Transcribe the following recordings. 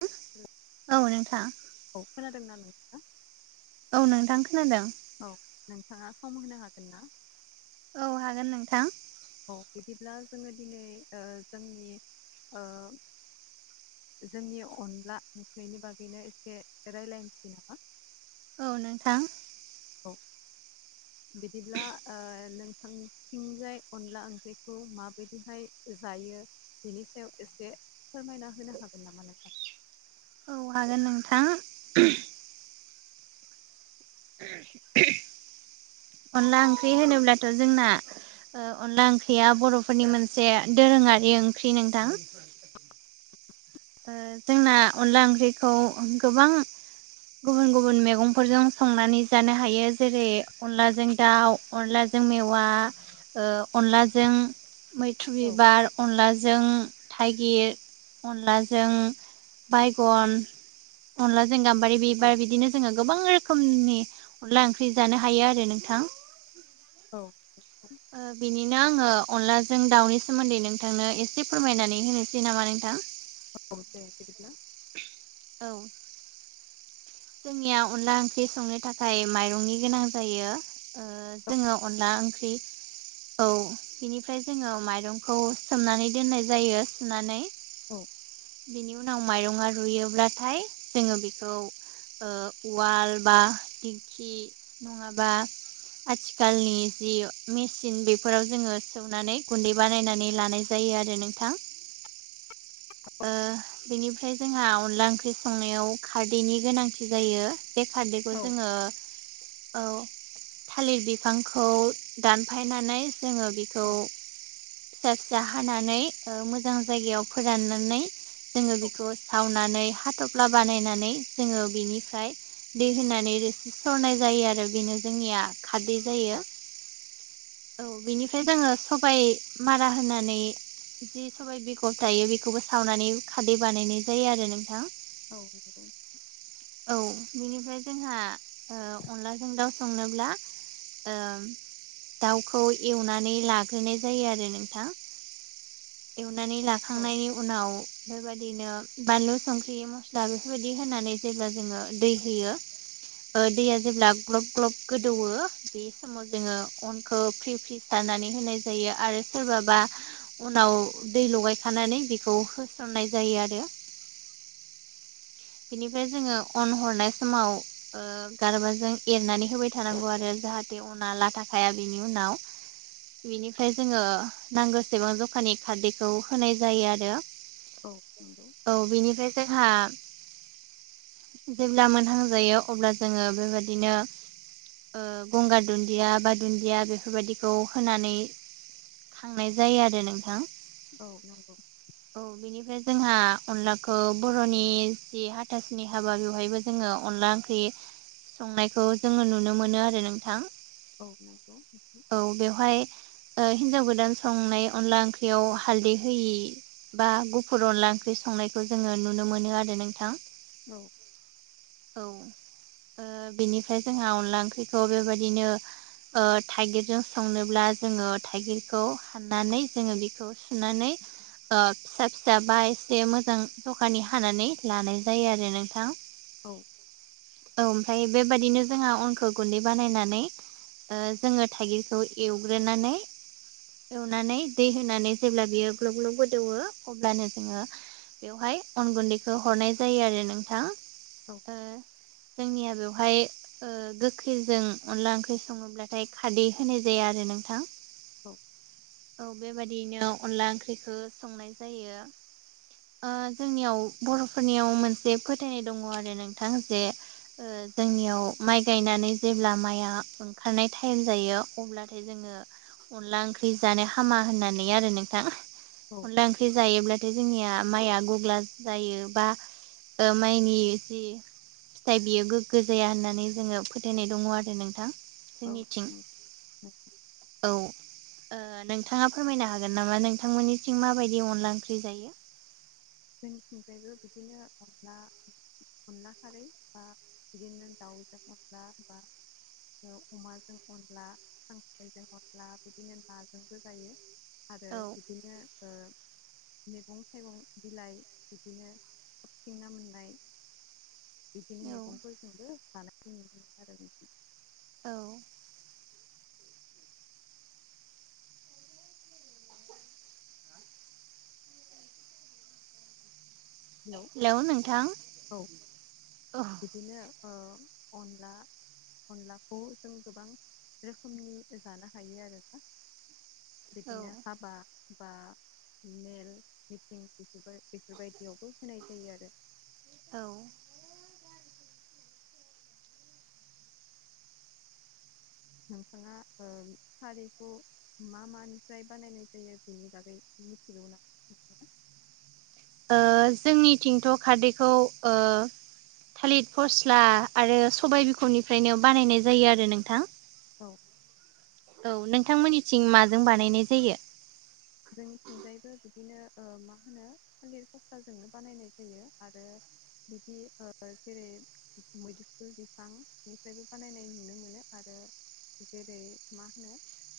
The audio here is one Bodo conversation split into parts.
[inaudible] औ नोंथां औ खोनादोंमोन नोंथाङा? औ नोंथां खोनादों। औ नोंथाङा सम होनो हागोन ना? औ हागोन नोंथां। औ बिदिब्ला जोङो दिनै जोंनि ओ जोंनि अनला नखैनि बागैनो एसे राय्लायनोसै नामा? औ नोंथां औ बिदिब्ला नोंथां थिंजाय अनला ओंख्रिखौ माबायदिहाय जायो? बिनि सायाव एसे फोरमायना होनो हागोन नामा नोंथां? औ हागोन नोंथां अनला ओंख्रि होनोब्लाथ' जोंना अनला ओंख्रिया बर'फोरनि मोनसे दोरोङारि ओंख्रि नोंथां। जोंना अनला ओंख्रिखौ गोबां गुबुन गुबुन मैगंफोरजों संनानै जानो हायो जेरै अनलाजों दाउ अनलाजों मेवा ओ अनलाजों मैथ्रु औ बिबार अनलाजों थागिर अनला जों बायगन अनलाजोंों गाम्बारि औ बिबार बिदिनो जोङो गोबां रोखोमनि अनला ओंख्रि जानो हायो आरो नोंथां। औ बिनिनो आङो अनलाजों दाउनि सोमोन्दै नोंथांनो एसे फोरमायनानै होनोसै नामा नोंथां? औ दे बिदिब्ला औ जोंनिया अनला ओंख्रि संनो थाखाय माइरंनि गोनां जायो। औ जोङो अनला ओंख्रि औ बिनिफ्राय जोङो माइरंखौ सोमनानै दोननाय जायो सुनानै। औ बेनि उनाव माइरङा रुयोब्लाथाय जोङो बेखौ उवाल बा दिंखि नङाबा आथिखालनि जि मेचिन बेफोराव जोङो सौनानै गुन्दै बानायनानै लानाय ज जायो आरो नोंथां। [inaudible] बेनिफ्राय जोंहा अनला ओंख्रि संनायाव खारदैनि गोनांथि जायो बे खारदैखौ औ जोङो औ थालिर बिफांखौ दानफायनानै जोङो बेखौ औ फिसा फिसा हानानै मोजां जायगायाव फोराननानै जोङो बेखौ सावनानै हाथ'फ्ला बानायनानै जोङो बिनिफ्राय दै होनानै रोसि सरनाय जायो आरो बेनो जोंनिया खारदै जायो औ बेनिफ्राय जोङो सबबाय मारा होनानै जि सबाइ बिगर थायो बेखौबो सावनानै खादै बानायनाय जायो आरो नोंथां। औ औ बेनिफ्राय जोंहा अनलाजों दाउ संनोब्ला ओ दाावखौ एवनानै लाग्रोनाय जायो आरो नोंथां। एवनानै लाखांनायनि उनाव बेबायदिनो बानलु संख्रि मस्ला बेफोरबायदि होनानै जेब्ला जोङो दै होयो दैया जेब्ला ग्लब ग्लब गोदौवो बे समाव जोङो अनखौ फ्रि फ्रि सारनानै होनाय जायो आरो सोरबाबा उनाव दै लगायखानानै बेखौ होसननाय जायो आरो बिनिफ्राय जोङो अन हरनाय समाव गारबाजों एरनानै होबाय थानांगौ आरो जाहाथे उना लाथाखाया बिनि उनाव बेनिफ्राय जोङो नांगौसेबां जखानि खारदैखौ होनाय जायो आरो औ नौ औ बेनिफ्राय जोंहा जेब्ला मोनहां जायो अब्ला जोङो बेबायाददिनो गंगार दुन्दिया बा दुन्दिया बेफोरबायाददिखौ होनानै थांनाय जायो आरो नोंथां। औ नंगौ औ बेनिफ्राय जोंहा अनलाखौ बर'नि जि हाथासनि हाबा बेवहायबो जोङो अनला ओंख्रि संनायखौ जोङो नुनो मोनो आरो नोंथां। औ नंगौ औ बेवहाय हिनजाव गोदान संनाय अनला ओंख्रियाव हालदै होयि बा गुफुर अनला ओंख्रि संनायखौ जोङो नुनो मोनो आरो नोंथां। औ औ बिनिफ्राय जोंहा अनला ओंख्रिखौ बेबायदिनो थाइगिरजों संनोब्ला जोङो थाइगिरखौ हाननानै जोङो बेखौ सुनानै फिसा फिसा बा एसे मोजां दखानि हानानै लानाय जायो आरो नोंथां औ ओमफ्राय बेबायदििनो जोंहा अनखौ गुन्दै बानायनानै ओ जोङो थाइगिरखौ एवग्रोनानै एवनानै दै होनानै जेब्ला बियो ग्लब ग्लब गोदौवो अब्लानो जोङो बेवहाय अन गुन्दैखौ हरनाय जायो आरो नोंथां। औ जोंनिया बेवहाय गोखैजों अनला ओंख्रि सङोब्लाथाय खादै होनाय जाया आरो नोंथां। थ बेबायाददियनो अनला ओंख्रिखौ संनाय जायो जोंनियाव बर'फोरनियाव मोनसे फोथायनाय दङ आरो नोंथां जे जोंनियाव माइ गायनानै जेब्ला माइआ ओंखारनाय टाइम जायो अब्लाथाय जोङो अनला ओंख्रि जानो हामा होननानै आरो नोंथां। औ अनला ओंख्रि जायोब्लाथाय जोंनिया माइआ गग्ला जायो बा माइनि जि फिथाइ बियो गोग्गो जाया होननानै जोङो फोथायनाय दङ आरो नोंथां। औ जोंनिथिं उम उम औ नोंथाङा फोरमायनो हागोन नामा नोंथांमोननिसिं माबायदि अनला ओंख्रि जायो। जोंनिथिंजायबो बिदिनो अन्ला अनला खारै बा [unintelligible] अमाजों अनला खांख्रायजों अनला बिदिनो नाजोंबो जायो। आरो औ बिदिनो ओ मैगं थाइगं बिलाइ बिदिनो हाबथिं नना मोननाय बिदिनो मैगंफोर जोंबो जानाय ल आरो बिदि औ हेल' हेलौ नोंथां औ ओ औ बिदिनो अनला अनलाखौ जों गोबां रोखोमनि जानो हायो आरो दा औ बिदिनो हाबा बा मेल मिटिं बेफोर बेफोरबायदियावबो होनाय जायो आरो। औ नोंथाङा ओ सारिखौ मा मानिफ्राय बानायनाय जायो बेनि बागै मिथिगौ ना? ओ जोंनि थिंथ' खारदैखौ ओ थालिरिर फस्ला आरो सबायाइ बिखुरनिफ्रायनो बानायनाय जायो आरो नोंथां। औ औ नोंथांमोननिथिं माजों बानायनाय जायो? जोंनिथिंजायबो बिदिनो मा होनो? थालिर खस्थाजोंनो बानायनाय जायो आरो बिदि जेरै मैदफुल बिफांनिफ्रायबो बानायनाय नुनो मोनो आरो। जेरै मा होनो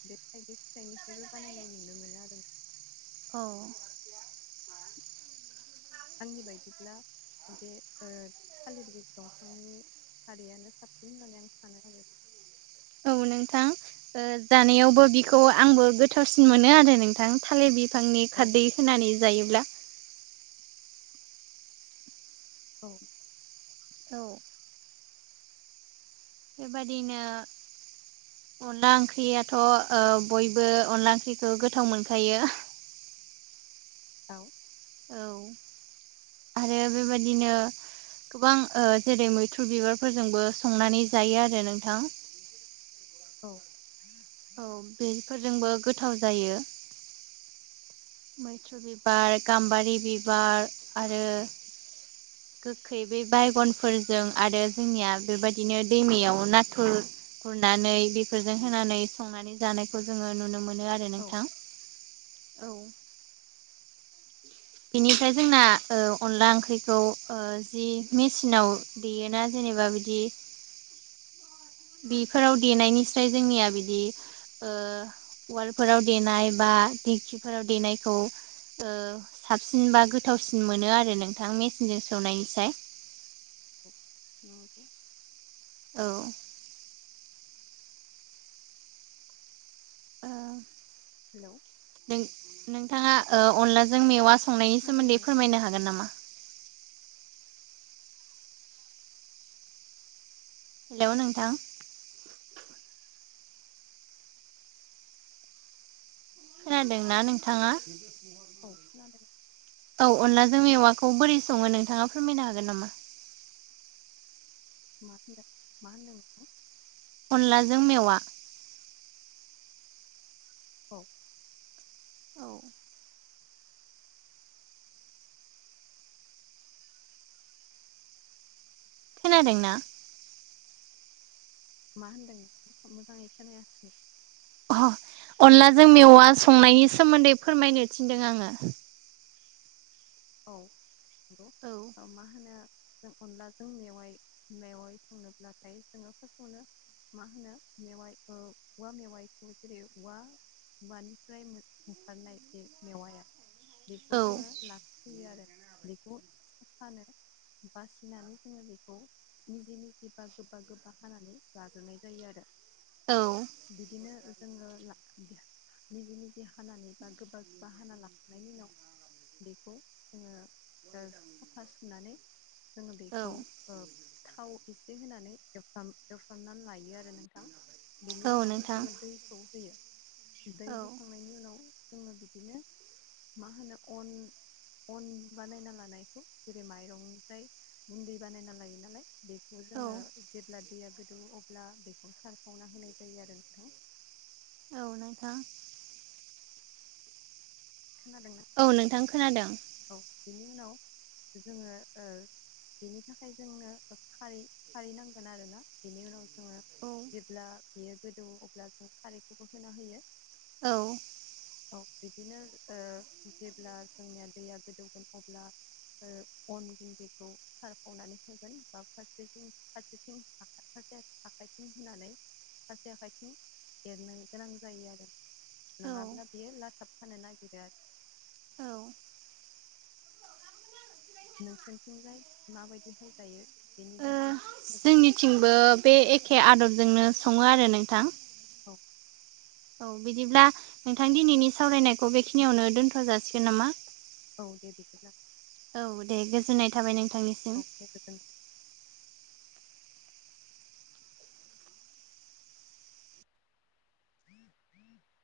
बे थाइगिर फिथाइनिफ्रायबो बानायनाय नुनो मोनो आरो। औ थगि बायदिब्ला बे थालिर बिस दंफांनि खारिैयानो साबसिन होननानै आं सानो आरो। नोंथां जानायावबो बेखौ आंबो गोथावसिन मोनो आरो नोंथां थालिर बिफांनि औ खारदै होनानै जायोब्ला औ औ बेबायादिनो अनला ओंख्रियाथ' बयबो अनला ओंख्रिखौ गोथाव मोनखायो। दाउ औ आरो बेबायादिनो गोबां जेरै मैथ्रुरु बिबारफोरजोंबो संनानै जायो आरो नोंथां। औ औ बेफोरजोंबो गोथाव जायो। मैथ्रु बिबार गाम्बारि बिबार आरो [inaudible] गोखै बे बायगनफोरजों आरो जोंनिया बेबायदिनो दैमायाव नाथुर गुरनानै बेफोरजों होनानै संनानै जानायखौ जोङो नुनो मोनो आरो आरो औ नोंथां औ बिनिफ्राय जोंना अनला ओंख्रिखौ जि मेसिनाव बियो ना जेनेबा बिदि बेफोराव देनायनिस्राय जोंनिया बिदि ओ उवालफोराव देनाय बा दिंखिफोराव देनायखौ साबसिन बा गोथावसिन मोनो आरो नोंथां मेसिनजों सौनायनिसाय। औ औ [inaudible] हेल' नोंथाङा अनलाजों मेवा संनायनि खोनादोंना सोमोन्दै नोंथाङा? फोरमायनो हागोन नामा? हेल' नोंथां खोनादोंना नोंथाङा औ खोनादों औ अनला जों मेवाखौ बोरै सङो नोंथाङा फोरमायनो हागोन नामा? मा होनदों मा होनदों अनलाजों मेवा औ औ खोनादों ना? मा होन्दों मोजाङै खोनायासै। अ अनलाजों मेवा संनायनि सोमोन्दै फोरमायनो थिनदों आङो। औ हौ औ मा होनो जों अनलाजों मेवाइ मेवाइ संनोब्लाथाय जोङो फार्स्टआवनो मा होनो मेवाइ औवा मेवाइखौ जेरै औवा हवानिफ्राय ओखारनाय बे मेवाया बेखौ औ जोङो ला फयो आरो बेखौ फानो बासिनानै जोङो बेखौ मिजि मिजि बा गोबा गोबा हानानै लाग्रोनाय जायो आरो। औ बिदिनो जोङो ला निजि निजि हानानै बा गोबा गोबा हाना लाखनायनि उनाव बेखौ जोङो साफा सुनानै जोङो बेखौ औ ओ थाव एसे होनानै एवफ्राम एवफ्रामनानै लायो आरो नोंथां। बेनि औ उनाव नोंथां जोङो दैखौ होयो दै औ होखांनायनि उनाव जोङो बिदिनो मा होनो अन अन बानायना लानायखौ जेरै माइरंनिफ्राय गुन्दै बानायना लायो नालाय? बेखौ जोङो जेब्ला दैया गोदौ अब्ला बेखौ सारफावना होनाय जायो आरो नोंथां। औ नथां खोनादों ना? औ नोंथां खोनादों। औ बेनि उनाव जोङो ओ बेनि थाखाय जोंनो खै खारै नांगोन आरोोना बेनि उनाव जोङो औ जेब्ला बेयो गोदौ अब्ला जों खारैखौबो होना होयो। औ औ बिदिनो जेब्ला जोंनिया दैया गोदौगोन अब्ला अन गुन्दैखौ सारखावनानै होगोन बा फारसेथिं फारसेथिं फारसे आाइथिं होनानै सासे आाइथिनि एरनो गोनां जायो आरो। नङाब्ला ओ बियो लाथाब थानो नागिरो आरो औ नोंसोरथिंजाय माबायदिहाय जायो बेनि बागै एसे [unintelligible] थंबो बे एखे आदबजोंनो सङो आरो नोंथां। औ औ बिदिब्ला नोंथां दिनैनि सावरायनायखौ बेखिनियावनो दोनथ' जासिगोन नामा? औ दे बिदिब्ला औ दे गोजोननाय थाबाय नोंथांनि [unintelligible] [unintelligible]